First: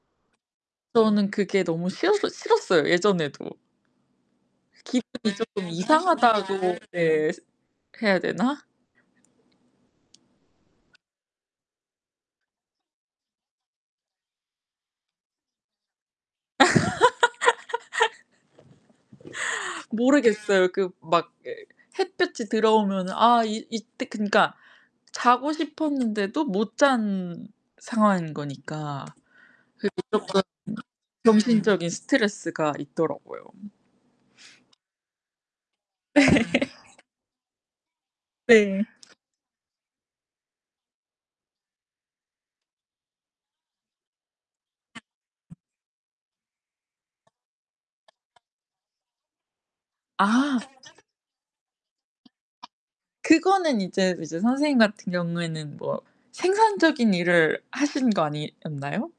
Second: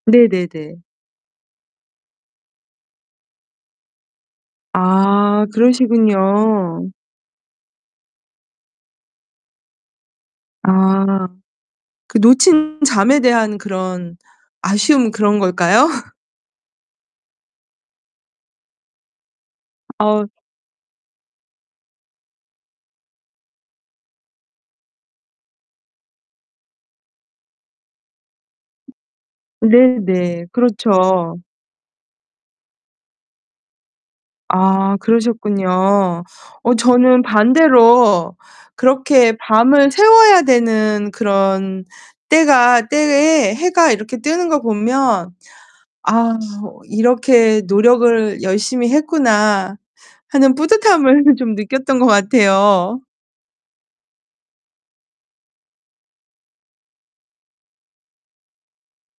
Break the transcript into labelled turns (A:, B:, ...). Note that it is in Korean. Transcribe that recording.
A: 네네네.
B: 저는 그게 너무 싫었어 싫었어요 예전에도. 기분이
A: 아
B: 쪼끔 이상하다고
A: 그러시군요.
B: 네. 해야 되나?
A: 아. 그 놓친 잠에 대한 그런 아쉬움 그런 걸까요? 아우.
B: 모르겠어요. 그 막 그 햇볕이 들어오면 아 이 이때 그니까 자고 싶었는데도 못 잔 상황인 거니까 그게
A: 네네. 그렇죠.
B: 무조건 정신적인 스트레스가 있더라고요.
A: 아 그러셨군요. 어 저는 반대로
B: 네.
A: 그렇게 밤을 새워야 되는 그런 때가 때에 해가 이렇게 뜨는 거 보면 '아 이렇게 노력을 열심히 했구나.' 하는
B: 아.
A: 뿌듯함을 좀 느꼈던 것 같아요.
B: 그거는 이제, 이제 선생님 같은 경우에는 뭐 생산적인 일을 하신 거 아니었나요?